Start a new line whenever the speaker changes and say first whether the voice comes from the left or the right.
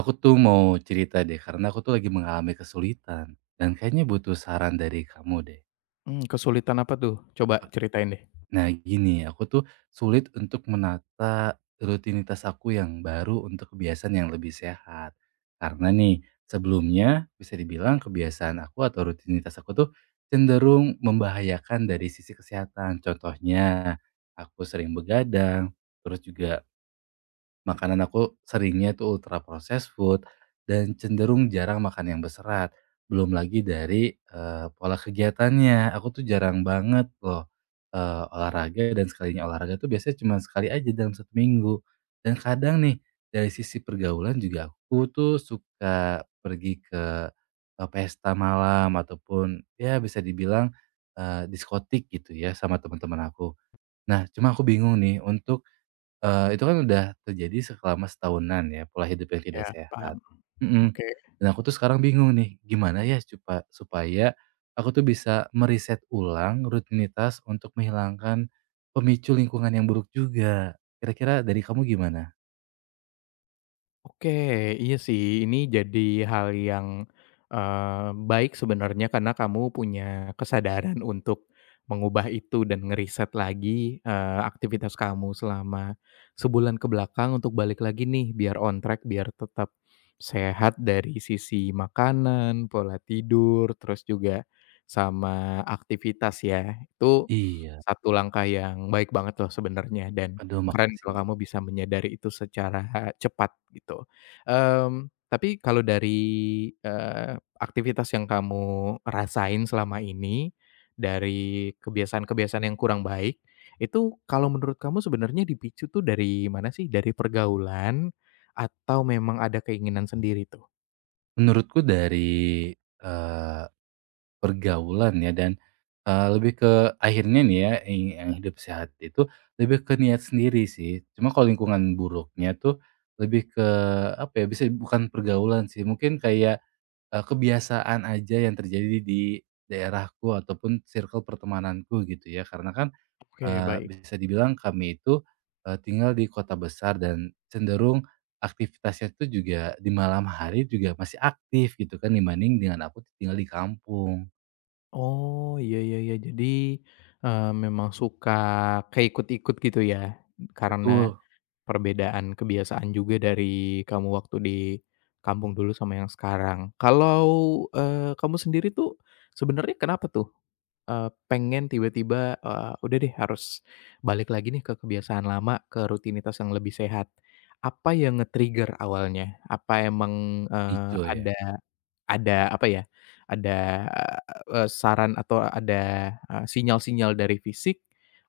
right: Aku tuh mau cerita deh, karena aku tuh lagi mengalami kesulitan dan kayaknya butuh saran dari kamu deh.
left: Kesulitan apa tuh? Coba ceritain deh.
right: Nah, gini, aku tuh sulit untuk menata rutinitas aku yang baru untuk kebiasaan yang lebih sehat. Karena nih, sebelumnya bisa dibilang kebiasaan aku atau rutinitas aku tuh cenderung membahayakan dari sisi kesehatan. Contohnya, aku sering begadang, terus juga makanan aku seringnya tuh ultra processed food dan cenderung jarang makan yang berserat. Belum lagi dari pola kegiatannya, aku tuh jarang banget loh, olahraga dan sekalinya olahraga tuh biasanya cuma sekali aja dalam 1 minggu. Dan kadang nih, dari sisi pergaulan juga aku tuh suka pergi ke, pesta malam ataupun ya bisa dibilang, diskotik gitu ya sama teman-teman aku. Nah, cuma aku bingung nih untuk itu kan udah terjadi selama setahunan ya, pola hidup yang tidak
left: Ya,
right: sehat.
left: paham.
right: Mhm,
left: Oke.
right: dan aku tuh sekarang bingung nih, gimana ya supaya aku tuh bisa meriset ulang rutinitas untuk menghilangkan pemicu lingkungan yang buruk juga. Kira-kira dari kamu gimana?
left: Oke, iya sih, ini jadi hal yang, baik sebenarnya karena kamu punya kesadaran untuk mengubah itu dan ngeriset lagi, aktivitas kamu selama sebulan ke belakang untuk balik lagi nih biar on track, biar tetap sehat dari sisi makanan, pola tidur, terus juga sama aktivitas ya. Itu. Mhm.
right: Iya,
left: Satu langkah yang baik banget loh sebenarnya, dan
right: aduh
left: keren kalau
right: makasih.
left: kamu bisa menyadari itu secara cepat gitu. Tapi kalau dari, eee, aktivitas yang kamu rasain selama ini, dari kebiasaan-kebiasaan yang kurang baik, itu kalau menurut kamu sebenarnya dipicu tuh dari mana sih? Dari pergaulan atau memang ada keinginan sendiri tuh?
right: Menurutku dari, eh, pergaulan ya dan, lebih ke akhirnya nih ya, yang hidup sehat itu lebih ke niat sendiri sih. Cuma kalau lingkungan buruknya tuh lebih ke apa ya, bisa bukan pergaulan sih, mungkin kayak, kebiasaan aja yang terjadi di daerahku ataupun circle pertemananku gitu ya. Karena kan,
left: Oke, baik.
right: bisa dibilang kami itu, tinggal di kota besar dan cenderung aktivitasnya itu juga di malam hari juga masih aktif gitu kan dibanding dengan aku tinggal di kampung.
left: Oh, iya, iya, iya. Jadi, memang suka keikut-ikut gitu ya? Karena
right: Betul,
left: perbedaan kebiasaan juga dari kamu waktu di kampung dulu sama yang sekarang. Kalau, kamu sendiri tuh sebenarnya kenapa tuh, pengen tiba-tiba, "Udah deh harus balik lagi nih ke kebiasaan lama, ke rutinitas yang lebih sehat." Apa yang nge-trigger awalnya? Apa emang,
right: hijau ya.
left: ada apa ya, ada, saran atau ada, sinyal-sinyal dari fisik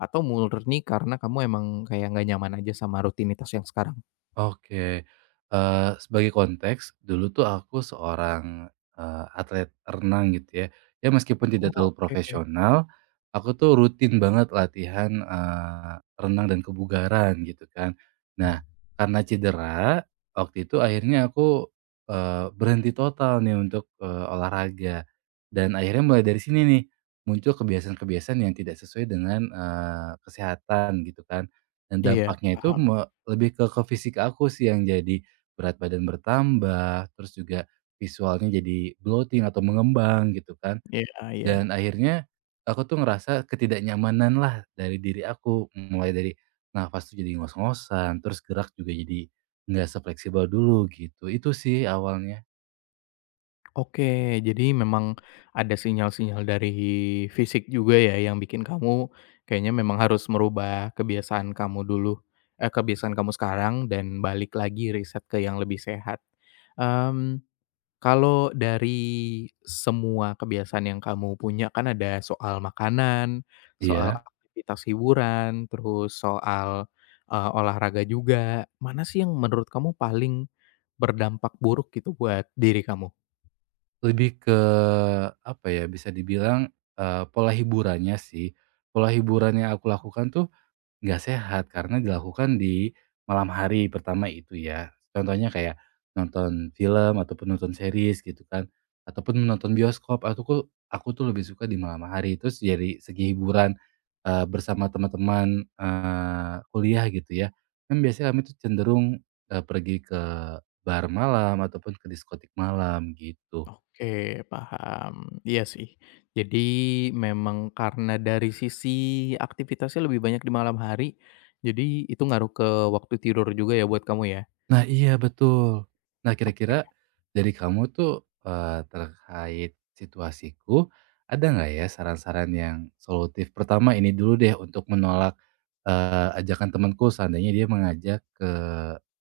left: atau murni karena kamu emang kayak nggak nyaman aja sama rutinitas yang sekarang?
right: Oke, sebagai konteks, dulu tuh aku seorang, atlet renang gitu ya. Ya meskipun
left: Oh,
right: tidak terlalu
left: oke.
right: profesional, aku tuh rutin banget latihan, renang dan kebugaran gitu kan. Nah, karena cedera, waktu itu akhirnya aku, berhenti total nih untuk, olahraga. Dan akhirnya mulai dari sini nih, muncul kebiasaan-kebiasaan yang tidak sesuai dengan, kesehatan gitu kan. Dan
left: Iya,
right: dampaknya itu
left: paham.
right: lebih ke fisik aku sih yang jadi berat badan bertambah, terus juga visualnya jadi bloating atau mengembang gitu kan.
left: Iya, iya.
right: Dan akhirnya aku tuh ngerasa ketidaknyamanan lah dari diri aku, mulai dari nafas tuh jadi ngos-ngosan, terus gerak juga jadi nggak sefleksibel dulu gitu. Itu sih awalnya.
left: Oke, jadi memang ada sinyal-sinyal dari fisik juga ya yang bikin kamu kayaknya memang harus merubah kebiasaan kamu dulu kebiasaan kamu sekarang dan balik lagi riset ke yang lebih sehat. Mmm Kalau dari semua kebiasaan yang kamu punya kan ada soal makanan, soal
right: Iya,
left: aktivitas hiburan, terus soal, olahraga juga. Mana sih yang menurut kamu paling berdampak buruk gitu buat diri kamu?
right: lebih ke apa ya, bisa dibilang, pola hiburannya sih. Pola hiburan yang aku lakukan tuh nggak sehat karena dilakukan di malam hari pertama itu ya. Contohnya kayak nonton film ataupun nonton series gitu kan, ataupun menonton bioskop, aku tuh lebih suka di malam hari. Terus jadi segi hiburan, bersama teman-teman, kuliah gitu ya, kan biasanya kami tuh cenderung, pergi ke bar malam ataupun ke diskotik malam gitu.
left: Oke, paham. Iya sih. Jadi memang karena dari sisi aktivitasnya lebih banyak di malam hari, jadi itu ngaruh ke waktu tidur juga ya buat kamu ya?
right: Nah iya betul. Nah kira-kira
left: Ok.
right: dari kamu tuh, terkait situasiku, ada nggak ya saran-saran yang solutif? Pertama ini dulu deh untuk menolak, ajakan temanku seandainya dia mengajak ke,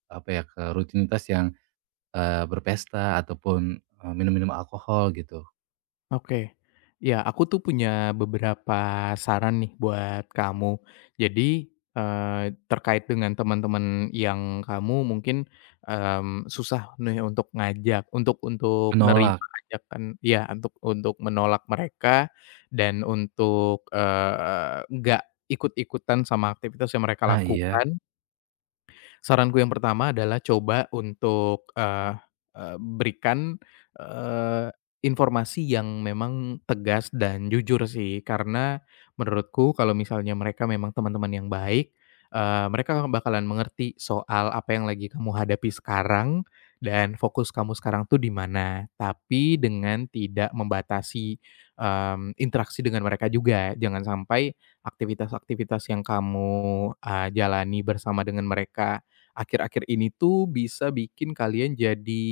right: apa ya, ke rutinitas yang, berpesta ataupun, minum-minum alkohol gitu,
left: Oke. Ya, aku tuh punya beberapa saran nih buat kamu. Jadi, eee, terkait dengan teman-teman yang kamu mungkin, susah nih untuk ngajak, untuk nerima
right: menolak.
left: ajakan ya, untuk menolak mereka dan untuk, nggak ikut-ikutan sama aktivitas yang mereka
right: Nah iya,
left: lakukan. Saranku yang pertama adalah coba untuk, eee eee, berikan, eee, informasi yang memang tegas dan jujur sih, karena menurutku kalau misalnya mereka memang teman-teman yang baik, mereka bakalan mengerti soal apa yang lagi kamu hadapi sekarang dan fokus kamu sekarang tuh di mana. Tapi dengan tidak membatasi, interaksi dengan mereka juga. Jangan sampai aktivitas-aktivitas yang kamu, jalani bersama dengan mereka akhir-akhir ini tuh bisa bikin kalian jadi,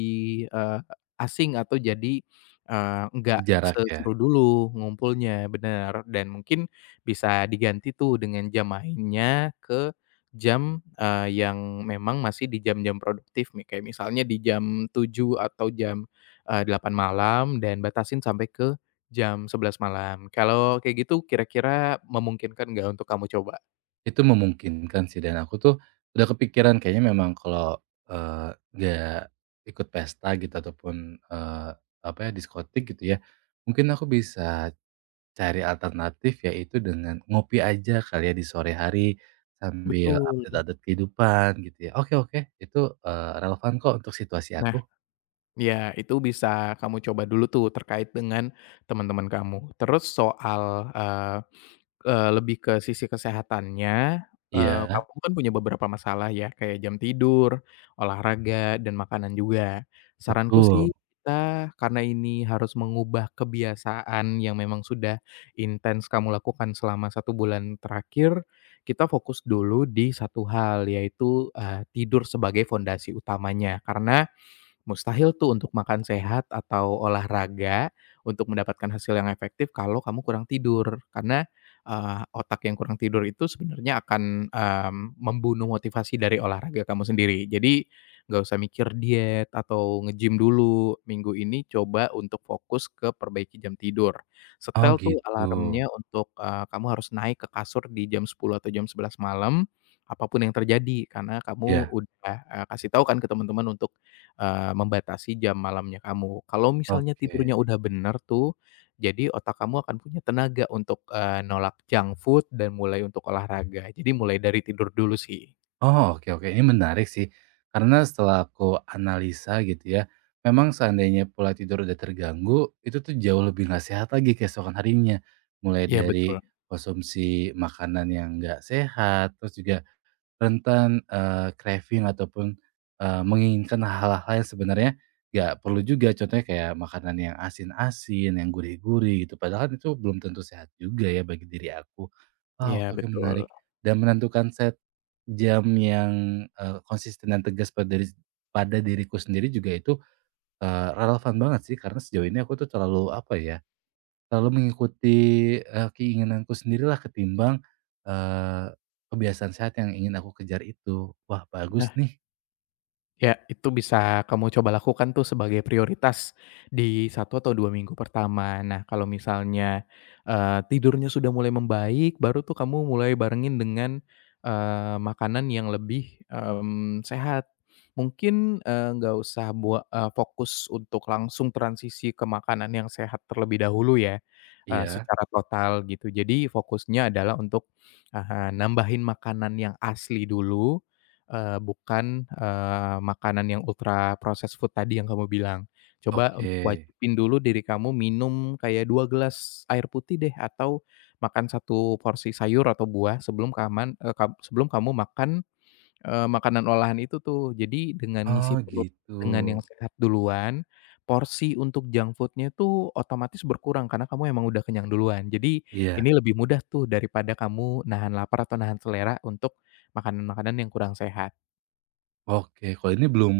left: eee, asing atau jadi, nggak
right: jarak ya.
left: seseru dulu ngumpulnya, bener. Dan mungkin bisa diganti tuh dengan jam mainnya ke jam, yang memang masih di jam-jam produktif nih, kayak misalnya di jam 7 atau jam, 8.00 malam dan batasin sampai ke jam 11 malam. Kalau kayak gitu kira-kira memungkinkan nggak untuk kamu coba?
right: Itu memungkinkan sih dan aku tuh udah kepikiran kayaknya memang kalau, nggak ikut pesta gitu ataupun, eee, apa ya, diskotik gitu ya, mungkin aku bisa cari alternatif yaitu dengan ngopi aja kali ya di sore hari sambil
left: Betul.
right: update-update kehidupan gitu ya. Oke oke, itu, relevan kok untuk situasi
left: Nah,
right: aku.
left: ya, itu bisa kamu coba dulu tuh terkait dengan teman-teman kamu. Terus soal, eee eee, lebih ke sisi kesehatannya,
right: Iya,
left: kamu kan punya beberapa masalah ya, kayak jam tidur, olahraga, dan makanan juga. Saranku
right: betul.
left: sih, kita karena ini harus mengubah kebiasaan yang memang sudah intens kamu lakukan selama 1 bulan terakhir, kita fokus dulu di satu hal, yaitu, tidur sebagai fondasi utamanya. Karena mustahil tuh untuk makan sehat atau olahraga untuk mendapatkan hasil yang efektif kalau kamu kurang tidur. Karena, otak yang kurang tidur itu sebenarnya akan, membunuh motivasi dari olahraga kamu sendiri. Jadi nggak usah mikir diet atau nge-gym dulu, minggu ini coba untuk fokus ke perbaiki jam tidur.
right: Oh
left: Setel tuh
right: gitu.
left: alarmnya untuk, kamu harus naik ke kasur di jam 10 atau jam 11 malam, apapun yang terjadi karena kamu
right: Ya
left: udah, kasih tahu kan ke teman-teman untuk membatasi jam malamnya kamu. Kalau misalnya
right: oke.
left: tidurnya udah bener tuh, jadi otak kamu akan punya tenaga untuk, nolak junk food dan mulai untuk olahraga. Jadi mulai dari tidur dulu sih.
right: Oh, oke oke. Ini menarik sih, karena setelah aku analisa gitu ya, memang seandainya pola tidur udah terganggu, itu tuh jauh lebih nggak sehat lagi keesokan harinya. Mulai
left: Iya, betul.
right: dari konsumsi makanan yang nggak sehat, terus juga rentan, craving ataupun, menginginkan hal-hal yang sebenarnya nggak perlu juga. Contohnya kayak makanan yang asin-asin, yang gurih-gurih gitu, padahal kan itu belum tentu sehat juga ya bagi diri aku. Wah,
left: Iya,
right: oke oke
left: betul.
right: menarik. Dan menentukan set jam yang, konsisten dan tegas pada diriku sendiri juga itu, relevan banget sih karena sejauh ini aku tuh terlalu apa ya selalu mengikuti, keinginanku sendirilah ketimbang, eee, kebiasaan sehat yang ingin aku kejar itu. Wah, bagus nih.
left: Ya, itu bisa kamu coba lakukan tuh sebagai prioritas di satu atau 2 minggu pertama. Nah, kalau misalnya, tidurnya sudah mulai membaik, baru tuh kamu mulai barengin dengan, makanan yang lebih, sehat. Mungkin, nggak usah buat fokus untuk langsung transisi ke makanan yang sehat terlebih dahulu ya,
right: Iya,
left: secara total gitu. Jadi fokusnya adalah untuk, nambahin makanan yang asli dulu, bukan, makanan yang ultra processed food tadi yang kamu bilang. Coba
right: oke.
left: untuk wajibin dulu diri kamu minum kayak 2 gelas air putih deh, atau makan 1 porsi sayur atau buah sebelum kamu makan, makanan olahan itu tuh. Jadi dengan
right: Oh,
left: ngisi perut
right: gitu.
left: dengan yang sehat duluan, porsi untuk junk foodnya tuh otomatis berkurang karena kamu emang udah kenyang duluan. Jadi
right: Iya,
left: ini lebih mudah tuh daripada kamu nahan lapar atau nahan selera untuk makanan-makanan yang kurang sehat.
right: oke. Kalau ini belum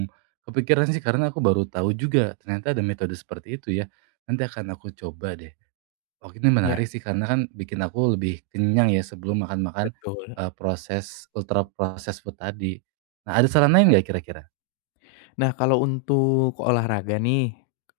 right: kepikiran sih karena aku baru tahu juga ternyata ada metode seperti itu ya. Nanti akan aku coba deh. Oke, ini
left: Iya,
right: menarik sih karena kan bikin aku lebih kenyang ya sebelum makan-makan,
left: betul.
right: proses ultra processed food tadi. Nah, ada saran lain
left: Iya.
right: nggak kira-kira?
left: Nah, kalau untuk olahraga nih,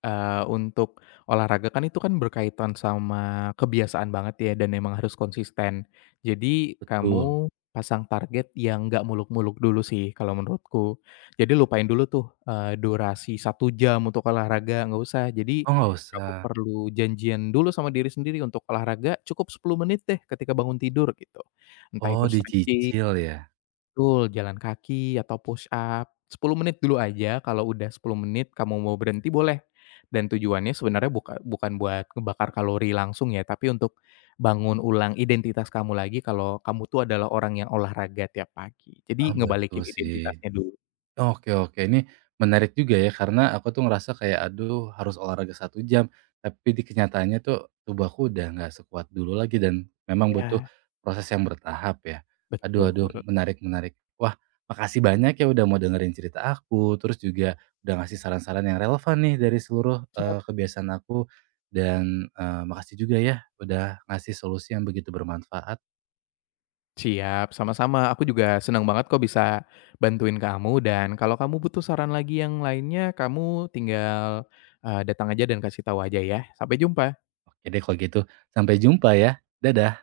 left: eee, untuk olahraga kan itu kan berkaitan sama kebiasaan banget ya dan emang harus konsisten. Jadi
right: Betul.
left: kamu pasang target yang nggak muluk-muluk dulu sih kalau menurutku. Jadi lupain dulu tuh, durasi 1 jam untuk olahraga, nggak usah. Jadi
right: Oh, nggak
left: kamu
right: usah.
left: perlu janjian dulu sama diri sendiri untuk olahraga cukup 10 menit deh ketika bangun tidur gitu. Entah
right: Oh
left: itu stretching.
right: dicicil ya?
left: Betul, jalan kaki atau push up, 10 menit dulu aja, kalau udah 10 menit kamu mau berhenti boleh. Dan tujuannya sebenarnya bukan buat ngebakar kalori langsung ya, tapi untuk bangun ulang identitas kamu lagi kalau kamu tuh adalah orang yang olahraga tiap pagi.
right: Ah,
left: Jadi
right: betul
left: ngebalikin
right: sih.
left: identitasnya dulu.
right: Oke oke ini menarik juga ya karena aku tuh ngerasa kayak aduh harus olahraga 1 jam, tapi di kenyataannya tuh tubuh aku udah nggak sekuat dulu lagi dan memang butuh
left: Ya,
right: proses yang bertahap ya. Aduh
left: betul.
right: aduh menarik menarik. Wah makasih banyak ya udah mau dengerin cerita aku, terus juga udah ngasih saran-saran yang relevan nih dari seluruh,
left: Siap.
right: kebiasaan aku dan, makasih juga ya udah ngasih solusi yang begitu bermanfaat.
left: Siap, sama-sama. Aku juga senang banget kok bisa bantuin kamu dan kalau kamu butuh saran lagi yang lainnya, kamu tinggal, datang aja dan kasih tahu aja ya. Sampai jumpa.
right: Oke deh kalau gitu, sampai jumpa ya. Dadah.